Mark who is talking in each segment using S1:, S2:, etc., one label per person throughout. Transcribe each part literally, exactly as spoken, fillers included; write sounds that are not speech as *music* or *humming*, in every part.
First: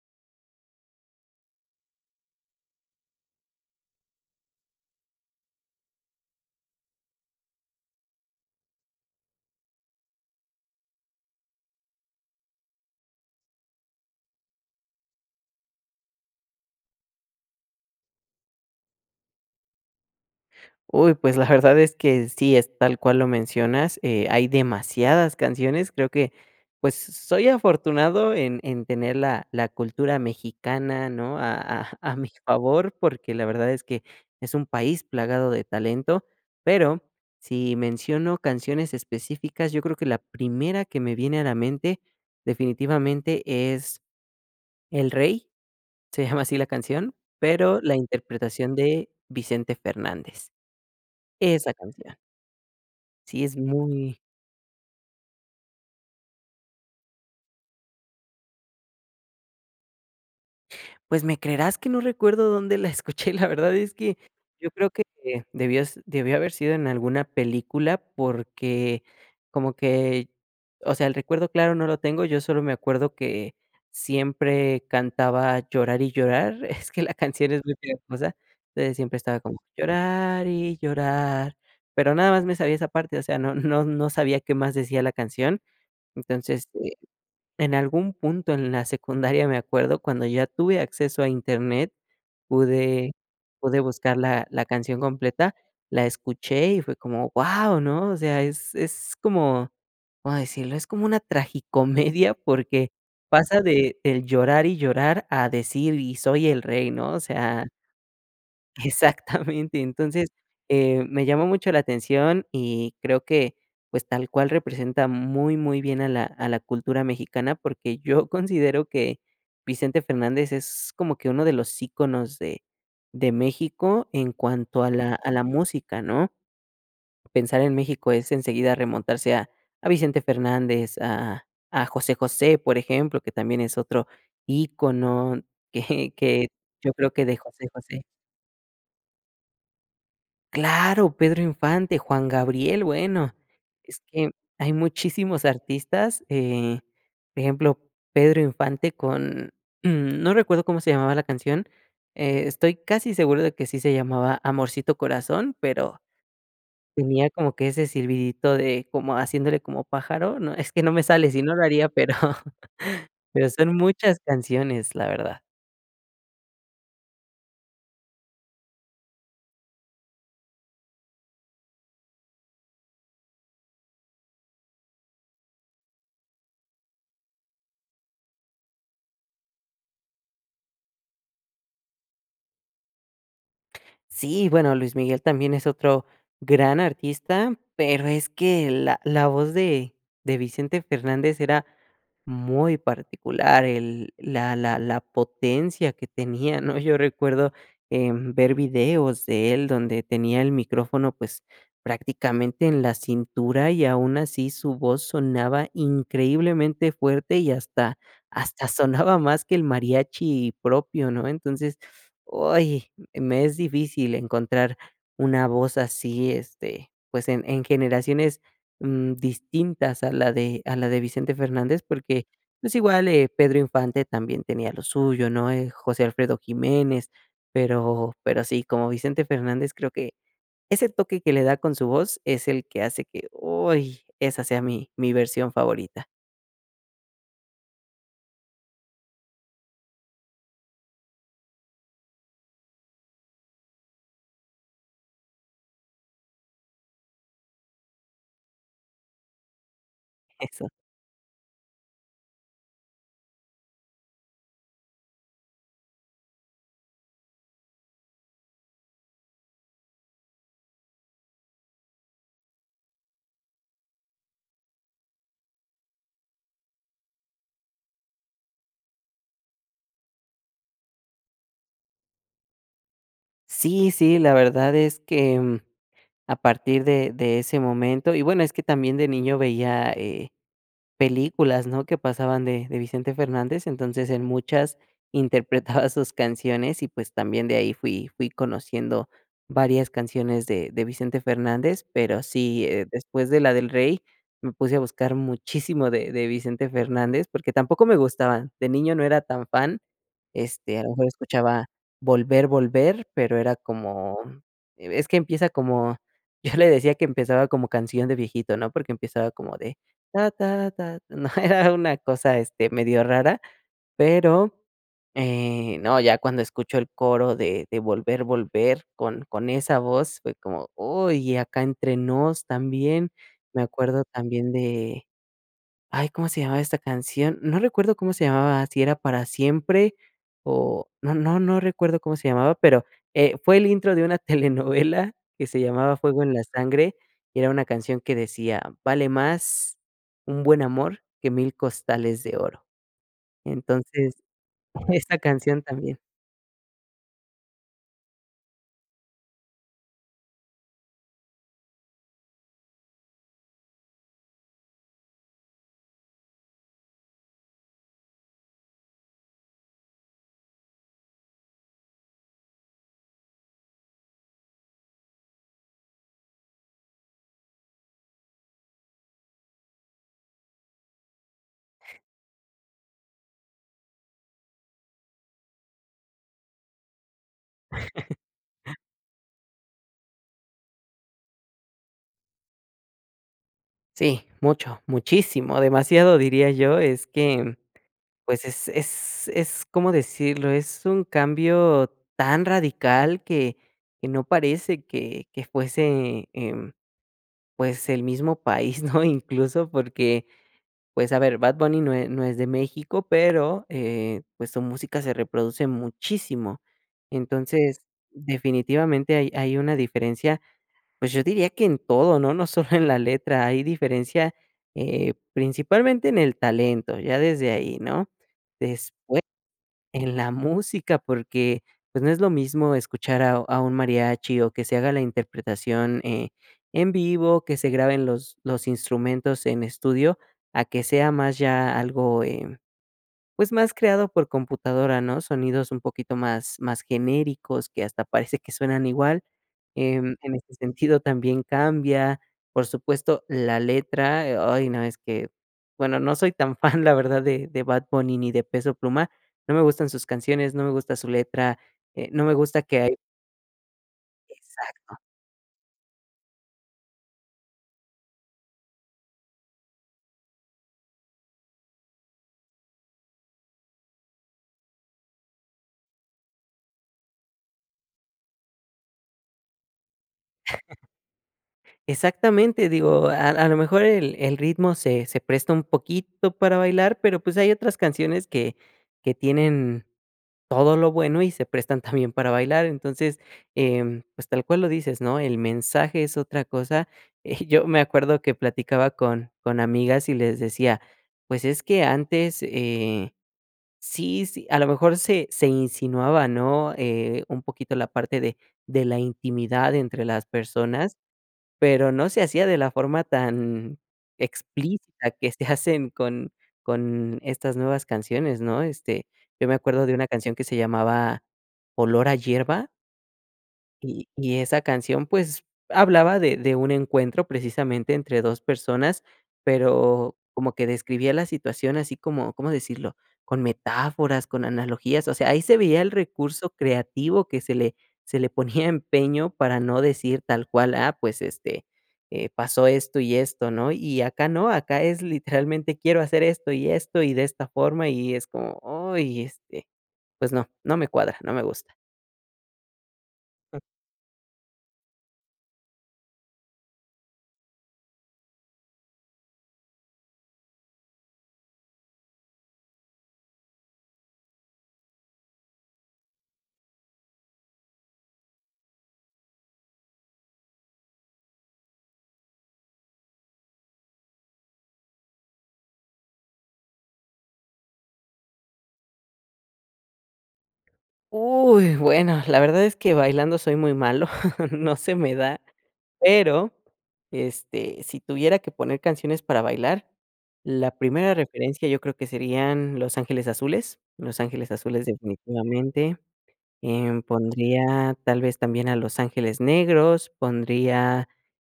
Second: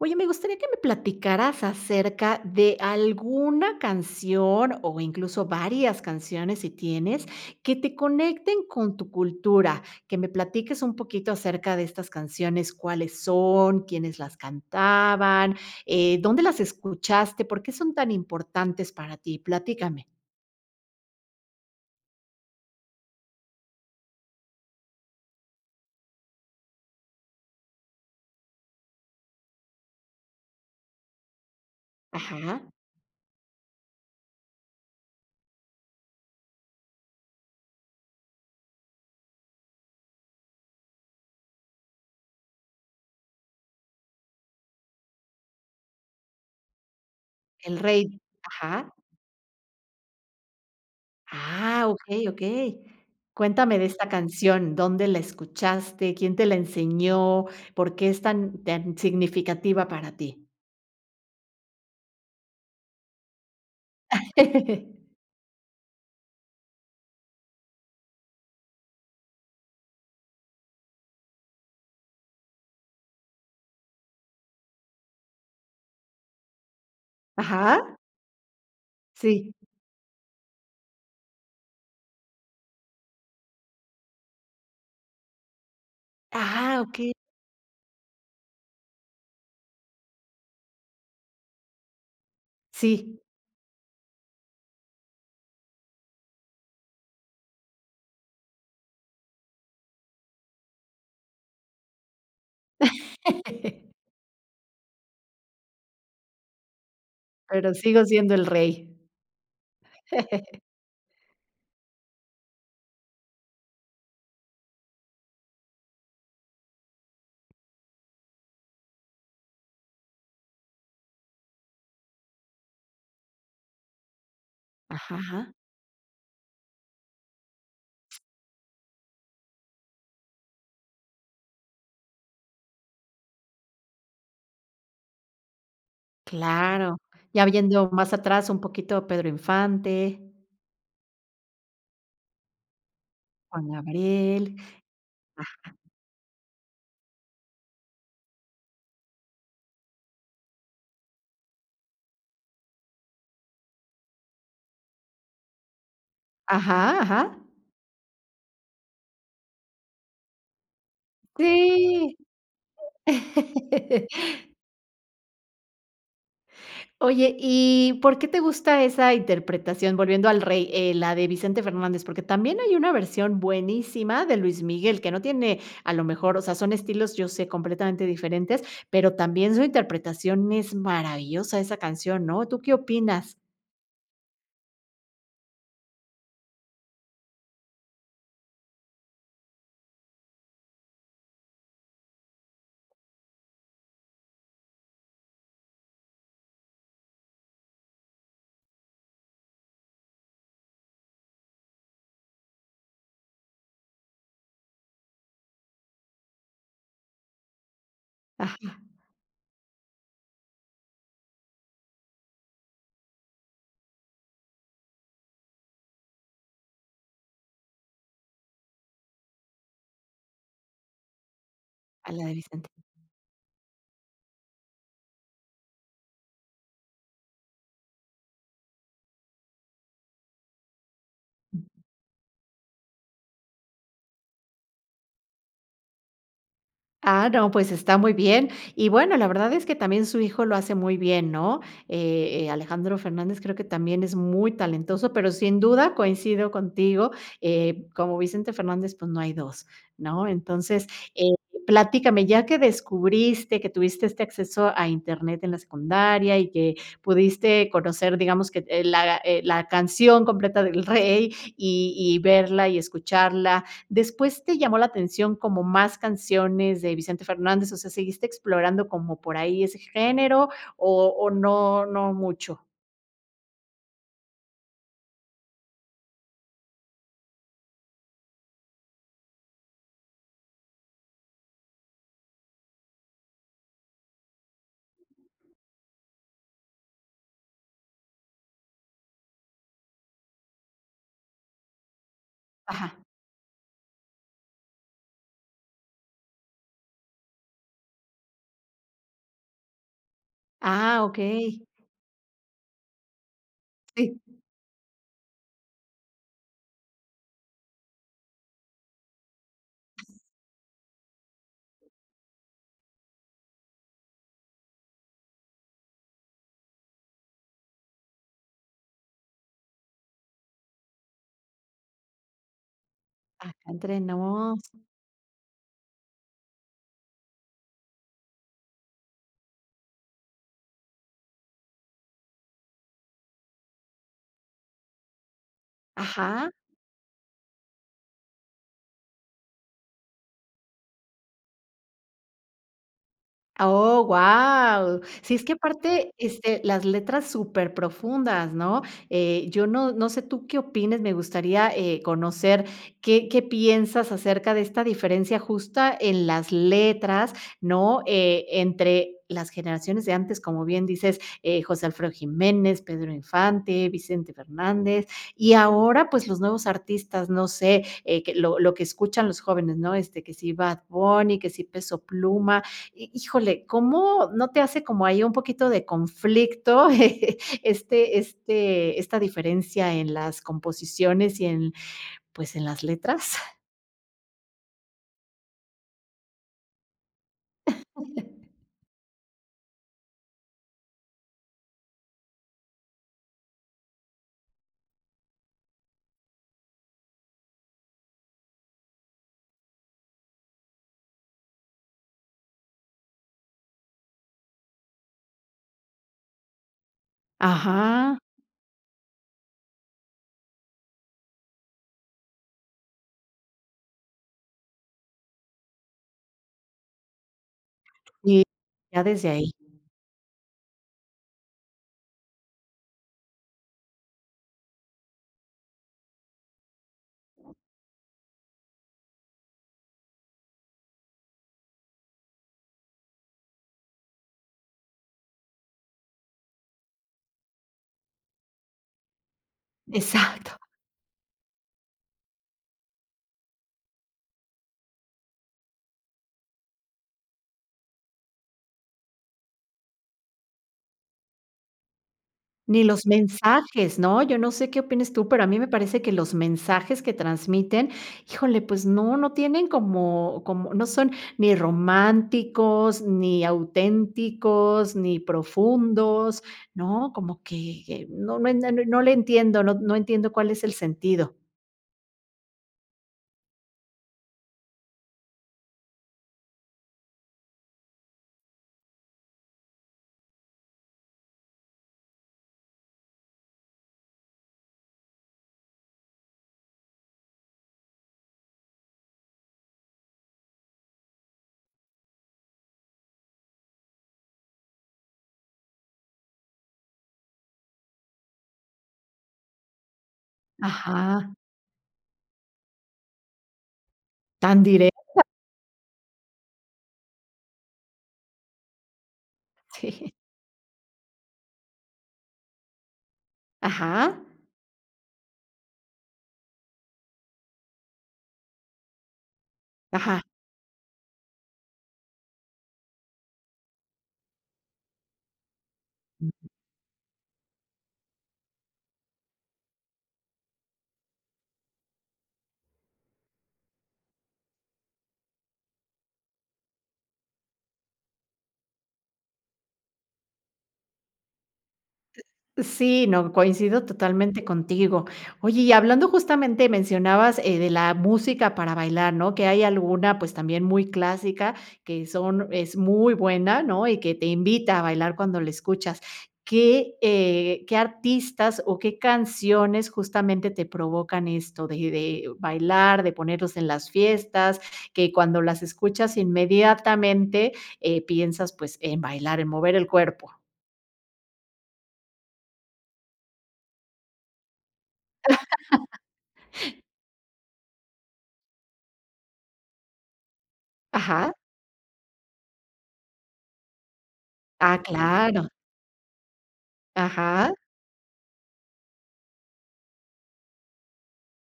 S1: Oye, me gustaría que me platicaras acerca de alguna canción o incluso varias canciones sí tienes que te conecten con tu cultura, que me platiques un poquito acerca de estas canciones, cuáles son, quiénes las cantaban, eh, dónde las escuchaste, por qué son tan importantes para ti, platícame.
S2: Uy, pues la verdad es que sí es tal cual lo mencionas. Eh, hay demasiadas canciones creo que pues, s soy afortunado en en tener la la cultura mexicana, ¿no? a a a mi
S1: Ajá.
S2: favor, porque la verdad es que es un país plagado de talento, pero si menciono canciones específicas, yo creo que la primera que me viene a la mente definitivamente es El Rey, se llama así la canción,
S1: El
S2: pero la
S1: rey,
S2: interpretación
S1: ajá.
S2: de Vicente Fernández. Esa
S1: Ah,
S2: canción.
S1: okey, okey.
S2: Sí es
S1: Cuéntame de esta
S2: muy.
S1: canción, ¿dónde la escuchaste? ¿Quién te la enseñó? ¿Por qué es tan tan significativa para ti?
S2: Pues me creerás que no recuerdo dónde la escuché. La verdad es que yo creo que,
S1: *laughs*
S2: eh, debió s debió haber sido en alguna película porque como que o sea, el recuerdo claro no lo tengo, yo solo me acuerdo que siempre cantaba Llorar y llorar, es que la canción es muy
S1: Ajá.
S2: pegajosa, eh, entonces siempre estaba
S1: Sí.
S2: como llorar y llorar, pero nada más me sabía esa parte, o sea, no no no sabía qué más decía la canción. Entonces,
S1: Ah,
S2: eh,
S1: okey.
S2: en algún punto en la secundaria me acuerdo cuando ya tuve acceso a internet pude
S1: Sí.
S2: pude buscar la la canción completa, la escuché y fue como, ¡guau! ¿no? O sea, es es como como decirlo es como una tragicomedia porque pasa
S1: *laughs*
S2: de del llorar y llorar a decir y soy el rey ¿no? O sea,
S1: Pero sigo siendo el rey.
S2: exactamente, entonces,
S1: *chuckles*
S2: eh, me llamó mucho la atención y creo que pues tal cual representa muy muy bien a la a la cultura mexicana porque yo considero que Vicente Fernández es como que uno de los íconos de de México en cuanto a la a la
S1: Ajá.
S2: música ¿no? Pensar en México es enseguida remontarse a a Vicente Fernández, a a a José José, por ejemplo, que también es otro ícono que que yo
S1: Claro,
S2: creo que de
S1: ya
S2: José
S1: habiendo
S2: José.
S1: más atrás un poquito Pedro Infante.
S2: Claro, Pedro Infante, Juan Gabriel. Bueno,
S1: Juan
S2: es que
S1: Gabriel,
S2: hay muchísimos
S1: ajá.
S2: artistas, eh, por ejemplo Pedro Infante con, mm, *clears throat* no recuerdo cómo se llamaba la canción, eh, estoy casi seguro de que sí se llamaba Amorcito Corazón, pero
S1: Ajá,
S2: tenía
S1: ajá.
S2: como que ese silbidito de como haciéndole como pájaro, no, es que no me sale, sino lo haría, pero
S1: Sí.
S2: pero son muchas
S1: *chuckles*
S2: canciones, la verdad.
S1: Oye y ¿por qué te gusta esa interpretación?, volviendo a El Rey, eh, la de Vicente Fernández, porque también hay una versión buenísima de Luis Miguel que no tiene, a lo mejor, o sea, son estilos, yo sé, completamente diferentes, pero también su interpretación, es maravillosa esa canción, ¿no?, ¿tú qué opinas?
S2: Sí, bueno Luis Miguel también es otro gran artista pero es que la la voz de de Vicente Fernández era muy particular el la la la potencia que tenía, ¿no?, yo recuerdo, em, ver videos de él donde tenía el micrófono, pues, prácticamente en la cintura y aun así su voz sonaba increíblemente fuerte y hasta hasta
S1: Ajá.
S2: sonaba más que el mariachi propio, ¿no?, entonces, ¡Uy!, me es difícil encontrar una voz así, este, pues en en generaciones, mm, distintas a la de a la de Vicente Fernández
S1: A la
S2: porque,
S1: de Vicente.
S2: pues igual, eh, Pedro Infante también tenía lo suyo, ¿no?, eh, José Alfredo Jiménez, pero pero sí, como Vicente Fernández creo que ese toque que le da con su voz es el que hace que, ¡Uy!, esa sea mi mi versión favorita.
S1: Ah, no, pues está muy bien, y bueno, la verdad es que también su hijo lo hace muy bien, ¿no?, eh eh, Alejandro Fernández creo que también es muy talentoso, pero sin duda coincido contigo, eh, como Vicente Fernández pues no hay dos, ¿no?,
S2: Eso.
S1: entonces, eh, platícame, ya que descubriste que tuviste este acceso a Internet en la secundaria y que pudiste conocer digamos que, eh, la, eh, la canción completa de El Rey y y verla y escucharla, ¿después te llamó la atención como más canciones de Vicente Fernández, o sea seguiste explorando como por ahí ese género o o no, no mucho?
S2: Sí sí, la verdad es que, mm, a partir de de ese momento, y bueno, es que también de niño veía, eh, películas, ¿no?, que pasaban de de Vicente Fernández, entonces, en muchas interpretaba sus canciones y pues también de ahí fui fui conociendo varias canciones de de Vicente Fernández pero sí, eh,
S1: Ajá.
S2: después de la de El Rey me puse a buscar muchísimo de de Vicente Fernández, porque tampoco me gustaba, de niño no era tan fan, este, a lo
S1: Ah,
S2: mejor escuchaba
S1: okey.
S2: Volver, Volver, pero era
S1: Sí.
S2: como, e es que empieza como, yo le decía que empezaba como canción de viejito, ¿no?, porque empezaba como de *humming* ¿no?, era una cosa, este, medio rara, pero, eh, no, ya cuando escucho el coro de de Volver, Volver con con esa voz, fue como: "¡Uy!", y Acá Entre Nos también, me
S1: Acá Entre
S2: acuerdo también
S1: Nos.
S2: de, ay, ¿cómo se llamaba esta canción?, no recuerdo cómo se llamaba, si era Para Siempre o no no no recuerdo cómo se llamaba, pero, eh, fue el intro de una telenovela que se llamaba Fuego En La
S1: Ajá.
S2: Sangre, y era una canción que decía: "Vale más un buen amor que mil costales de oro",
S1: Oh
S2: entonces
S1: wao,
S2: esa
S1: sí, es que
S2: canción también.
S1: aparte, este, las letras súper profundas, ¿no?, eh yo no no sé tú qué opines, me gustaría, eh, conocer qué qué piensas acerca de esta diferencia justa en las letras, ¿no?, eh, entre las generaciones de antes, como bien dices, eh, José Alfredo Jiménez, Pedro Infante, Vicente Fernández, y ahora, pues los nuevos artistas, no sé, eh, que lo lo que escuchan los jóvenes, ¿no?, este, que si Bad Bunny, que si Peso Pluma, hi híjole, ¿cómo no te hace como ahí un poquito de conflicto *chuckles*
S2: *chuckles*
S1: este este esta diferencia en las composiciones y en pues en las letras?
S2: Sí, mucho, muchísimo, demasiado diría yo, es que mm pues
S1: *laughs*
S2: es es es, ¿cómo decirlo? Es un cambio tan radical que que no parece que que fuese, em, pues, el mismo país, ¿no? Incluso porque, pues, a ver, Bad Bunny no e no es de México, pero, eh, pues, su música se reproduce muchísimo. Entonces,
S1: Ajá.
S2: definitivamente hay hay una diferencia, pues yo diría que en todo, ¿no? No solo en la letra, hay diferencia, eh, principalmente en el talento, ya desde ahí, ¿no?
S1: Y,
S2: Después
S1: ya desde ahí.
S2: en la música, porque, pues, no es lo mismo escuchar a un a un mariachi o que se haga la interpretación, eh, en vivo, que se graben los los instrumentos en estudio, a que sea más ya algo, eh, pues, más creado por computadora, ¿no? sonidos un poquito más más genéricos que hasta parece que suenan igual. Em, en este
S1: Exacto.
S2: sentido también cambia, por supuesto, la letra. Eh, ay, no, es que, bueno, no soy tan fan, la verdad, de de Bad Bunny ni de Peso Pluma. No me gustan sus canciones, no me gusta su letra, eh, no me gusta que
S1: Ni
S2: hay
S1: los mensajes, ¿no? Yo no sé qué
S2: Exacto.
S1: opines tú pero a mí me parece que los mensajes que transmiten, híjole, pues no no tienen como como no son ni románticos, ni auténticos, ni profundos, ¿no?, como que no no no le entiendo, no no entiendo cuál es el
S2: *laughs*
S1: sentido.
S2: Exactamente, digo, a a lo mejor el el ritmo se se presta un poquito para bailar, pero pues hay otras canciones que que tienen todo lo bueno y se prestan también *chuckles* para bailar. Entonces, eh, pues tal cual lo dices ¿no? El mensaje es otra cosa. Eh, yo *chuckles* me acuerdo que platicaba con con amigas y les decía, pues es que antes, eh sí sí a lo mejor se se insinuaba ¿no?, eh, un poquito la parte de de la intimidad entre las personas,
S1: Ajá.
S2: pero no se hacía de la forma tan
S1: Tan
S2: explícita
S1: directa.
S2: que se hacen con con estas nuevas canciones, ¿no? Este, yo me acuerdo de una
S1: Sí.
S2: canción que se llamaba Olor a Hierba y
S1: Ajá.
S2: y esa canción pues hablaba de de un encuentro precisamente entre dos personas pero
S1: Ajá.
S2: como que describía la situación así como, ¿cómo decirlo? con metáforas, con analogías. O sea, ahí se veía el recurso creativo que se le se le ponía empeño para no decir tal cual: "Ah pues este pasó esto y esto ¿no?". Y acá no, acá es literalmente quiero hacer esto y esto y de esta forma y es como, ¡ay! Este, pues, no, no me cuadra. No me gusta.
S1: Sí, no, coincido totalmente contigo. Oye y hablando justamente mencionabas eh de la música para bailar ¿no?, que hay alguna pues también muy clásica que son es muy buena ¿no?, y que te invita a bailar cuando la escuchas. ¿Qué, eh, qué artistas o qué canciones justamente te provocan esto de de bailar, de ponerlos en las fiestas? Que cuando las escuchas inmediatamente, eh piensas pues en bailar, en mover el cuerpo.
S2: Uy, bueno, la verdad es que bailando soy muy malo, *chuckles* no se me da,
S1: *laughs*
S2: pero este si tuviera que poner canciones para bailar, la primera
S1: Ajá.
S2: referencia yo creo que serían Los Ángeles Azules, Los Ángeles
S1: Ah,
S2: Azules
S1: claro.
S2: definitivamente, em,
S1: Ajá.
S2: pondría tal vez también a Los Ángeles Negros, pondría,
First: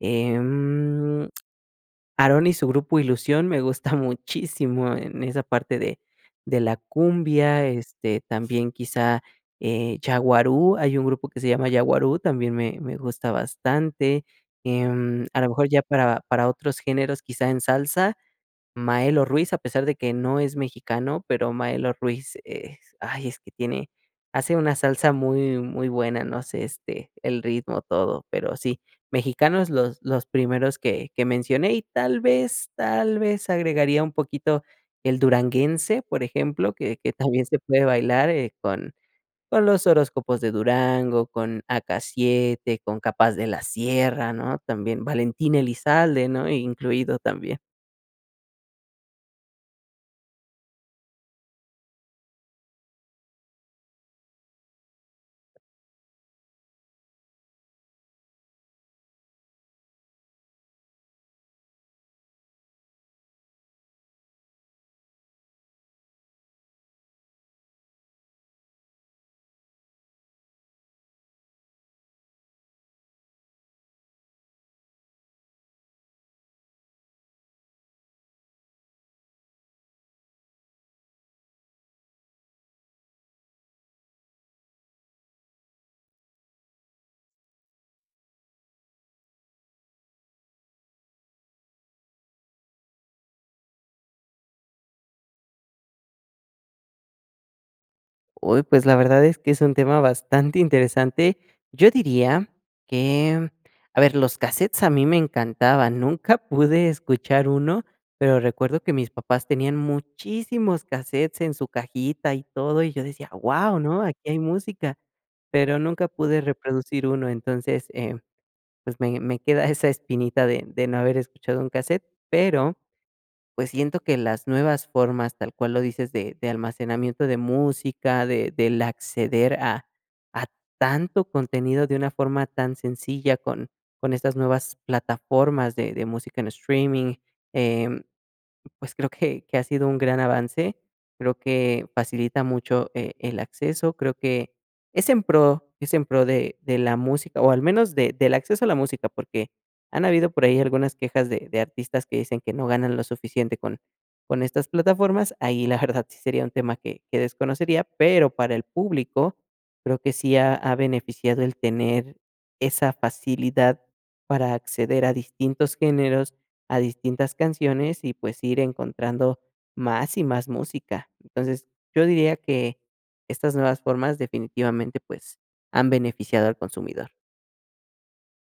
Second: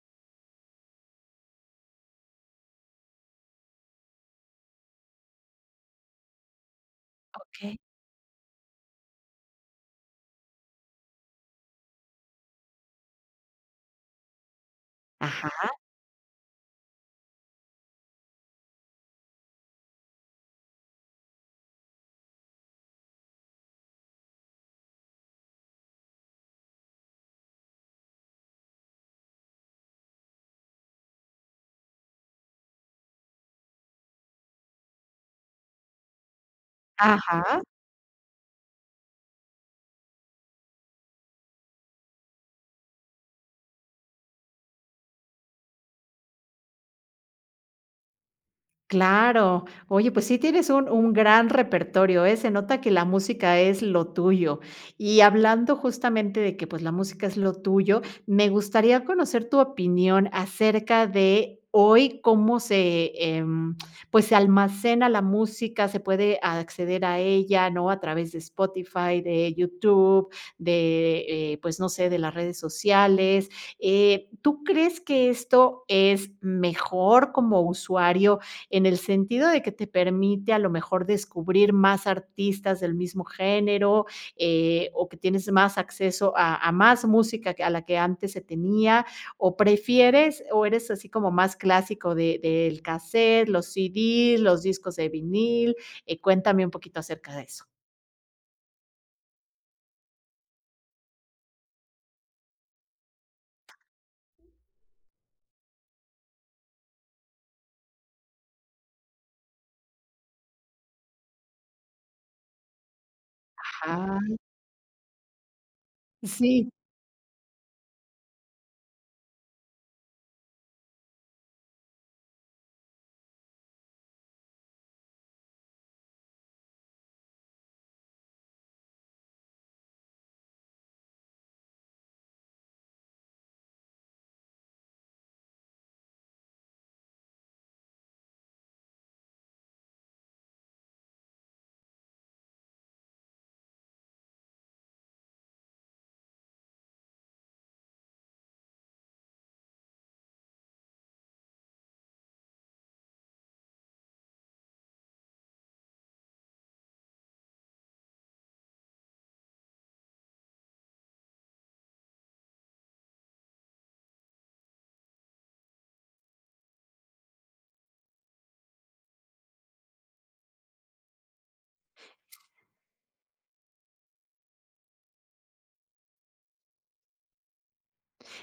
S2: em, Aarón y su grupo Ilusión me gusta muchísimo en esa parte de de la cumbia,
S1: Okey.
S2: este también quizá, eh, Yaguarú, hay un grupo que se llama Yaguarú, también me me gusta bastante. Em, a lo
S1: Ajá.
S2: mejor ya para para otros géneros quizá en salsa, Maelo Ruiz, a pesar de que no es mexicano, pero Maelo Ruiz es, ay es que tiene hace una salsa muy, muy buena, no sé, este, el ritmo, todo, pero sí. Mexicano los los primeros que que mencioné y tal vez tal vez agregaría un poquito el duranguense, por ejemplo, que que también se
S1: Ajá.
S2: puede bailar, eh, con con Los Horóscopos de Durango, con AK-7, con K-Paz de la Sierra, ¿no?, también Valentín Elizalde, ¿no?, incluido también.
S1: Claro. Oye, pues sí tienes un un gran repertorio, ¿eh?, se nota que la música es lo tuyo. Y hablando justamente de que, pues, la música es lo tuyo, me gustaría conocer tu opinión acerca de hoy cómo se, em, pues, se almacena la música, se puede acceder a ella, ¿no?, a través de Spotify, de YouTube, de, eh, pues, no sé, de las redes sociales, eh, ¿tú crees que esto es mejor como usuario, en el sentido de que te permite a lo mejor descubrir más artistas del mismo género, eh, o que tienes más acceso a a más música que a la que antes se tenía, o prefieres o eres así como más clásico de del cassette, los CD, los discos de vinil, eh, cuéntame un poquito acerca de eso?
S2: Uy, pues, la verdad es que es un tema bastante interesante. Yo diría que, a ver, los cassette a mí me encantaban. Nunca *giggles* pude escuchar uno, pero recuerdo que mis papás tenían muchísimos cassette en su cajita y todo, y yo decía: "¡Guau!, ¿no?,
S1: Ajá.
S2: aquí hay música", pero, nunca pude
S1: Sí.
S2: reproducir uno. Entonces, eh, pues, me me queda esa espinita de de no haber escuchado un cassette, pero, pues, siento que las nuevas formas, tal cual lo dices, de de almacenamiento de música, de del acceder a a tanto contenido de una forma tan sencilla con con estas nuevas plataformas de de música en streaming, em, pues, creo que que ha sido un gran avance, creo que facilita mucho e el acceso, creo que, es en pro, es en pro de de la música, o al menos de del acceso a la música, porque han habido por ahí algunas quejas de de artistas que dicen que no ganan lo suficiente con con estas plataformas. Ahí la *giggles* verdad sí sería un tema que que desconocería. Pero, para el público creo que sí ha ha beneficiado el tener esa facilidad para acceder a distintos géneros, a distintas canciones, y pues, ir encontrando más y más música. Entonces, yo diría que estas nuevas formas definitivamente, pues, han beneficiado al consumidor.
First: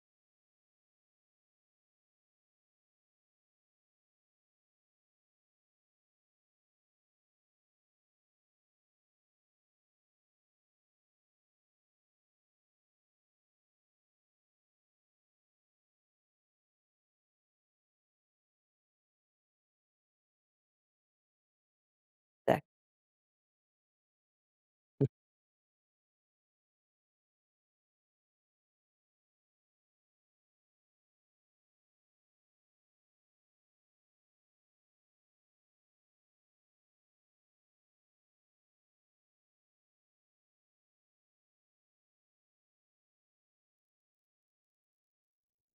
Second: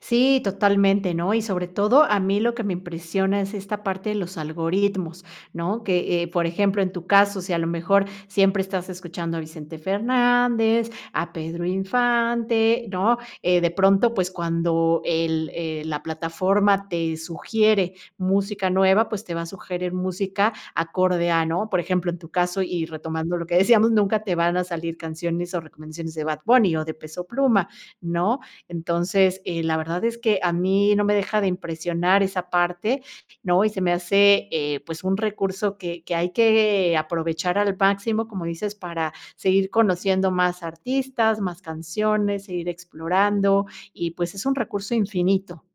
S1: Sí, totalmente, ¿no? Y sobre todo a mí lo que me impresiona es esta parte de los algoritmos, ¿no? Que, eh por ejemplo, en tu caso, si a lo mejor siempre estás escuchando a Vicente Fernández, a Pedro Infante, ¿no?, eh de pronto, pues cuando el eh, la plataforma te sugiere música nueva, pues, te va a sugerer música acorde a ¿no? Por ejemplo, en tu
S2: *unintelligible*
S1: caso y retomando lo que decíamos, nunca te van a salir
S2: *unintelligible*
S1: canciones, o recomendaciones de Bad Bunny, o de Peso Pluma, ¿no? Entonces, eh, la verdad es que a mí no me deja de impresionar esa parte, ¿no? Y se me hace, eh, pues, un recurso que que hay que aprovechar al máximo, como dices, para seguir conociendo más artistas, más canciones, seguir explorando, y pues, es un recurso infinito.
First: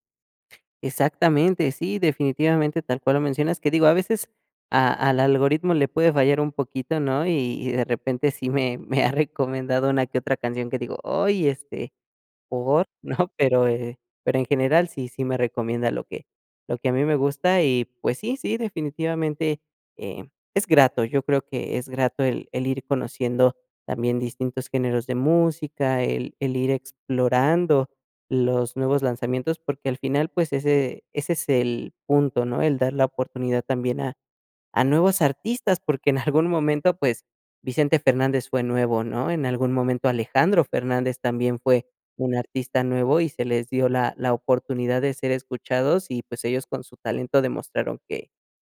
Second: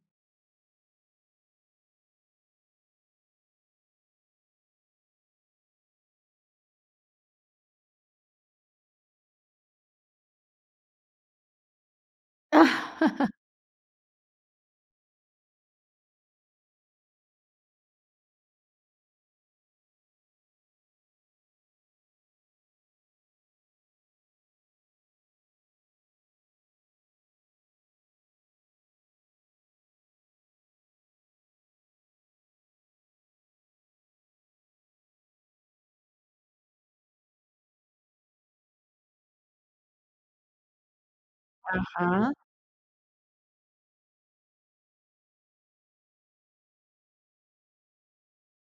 S2: Exactamente. Sí, definitivamente tal cual lo mencionas, que digo a veces a al algoritmo le puede fallar un poquito ¿no? Y y de repente sí me me ha recomendado una que otra canción que digo, "¡Oy!, este, ¿por?", ¿no?
S1: *laughs*
S2: Pero eh pero en general sí sí me recomienda lo que lo que a mí me gusta y, pues, sí, sí, definitivamente eh, es grato. Yo creo que es grato el el ir conociendo también distintos géneros de música, el el ir explorando los nuevos lanzamientos, porque al final, pues, ese ese es el punto, ¿no? El dar la oportunidad también a a nuevos artistas, porque en algún momento, pues, Vicente Fernández fue nuevo, ¿no? En algún momento Alejandro Fernández también fue
S1: Ajá.
S2: un artista nuevo, y se les dio la la oportunidad de ser escuchados y, pues, ellos con su talento demostraron que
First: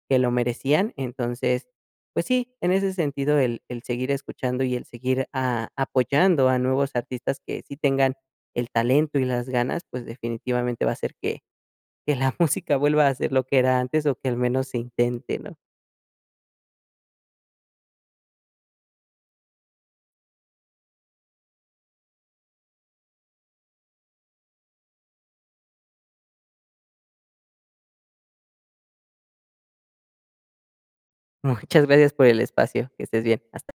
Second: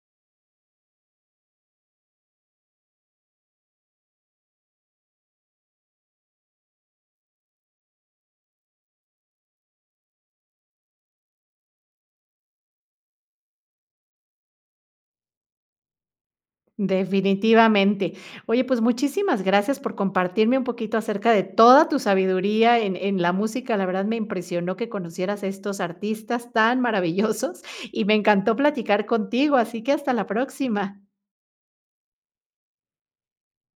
S2: que lo merecían. Entonces, pues sí, en ese sentido el el seguir escuchando, y el seguir a apoyando a nuevos artistas que sí tengan el talento y las ganas, pues, definitivamente va a hacer que que la música vuelva a ser lo que era antes, o que al menos se intente, ¿no?
S1: Definitivamente. Oye, pues, muchísimas gracias por compartirme un poquito acerca de toda tu sabiduría en en la música, la verdad me impresionó que conocieras estos artistas tan maravillosos y me encantó platicar contigo, así que hasta la próxima.
S2: Muchas gracias por el espacio. Que estés bien. Hasta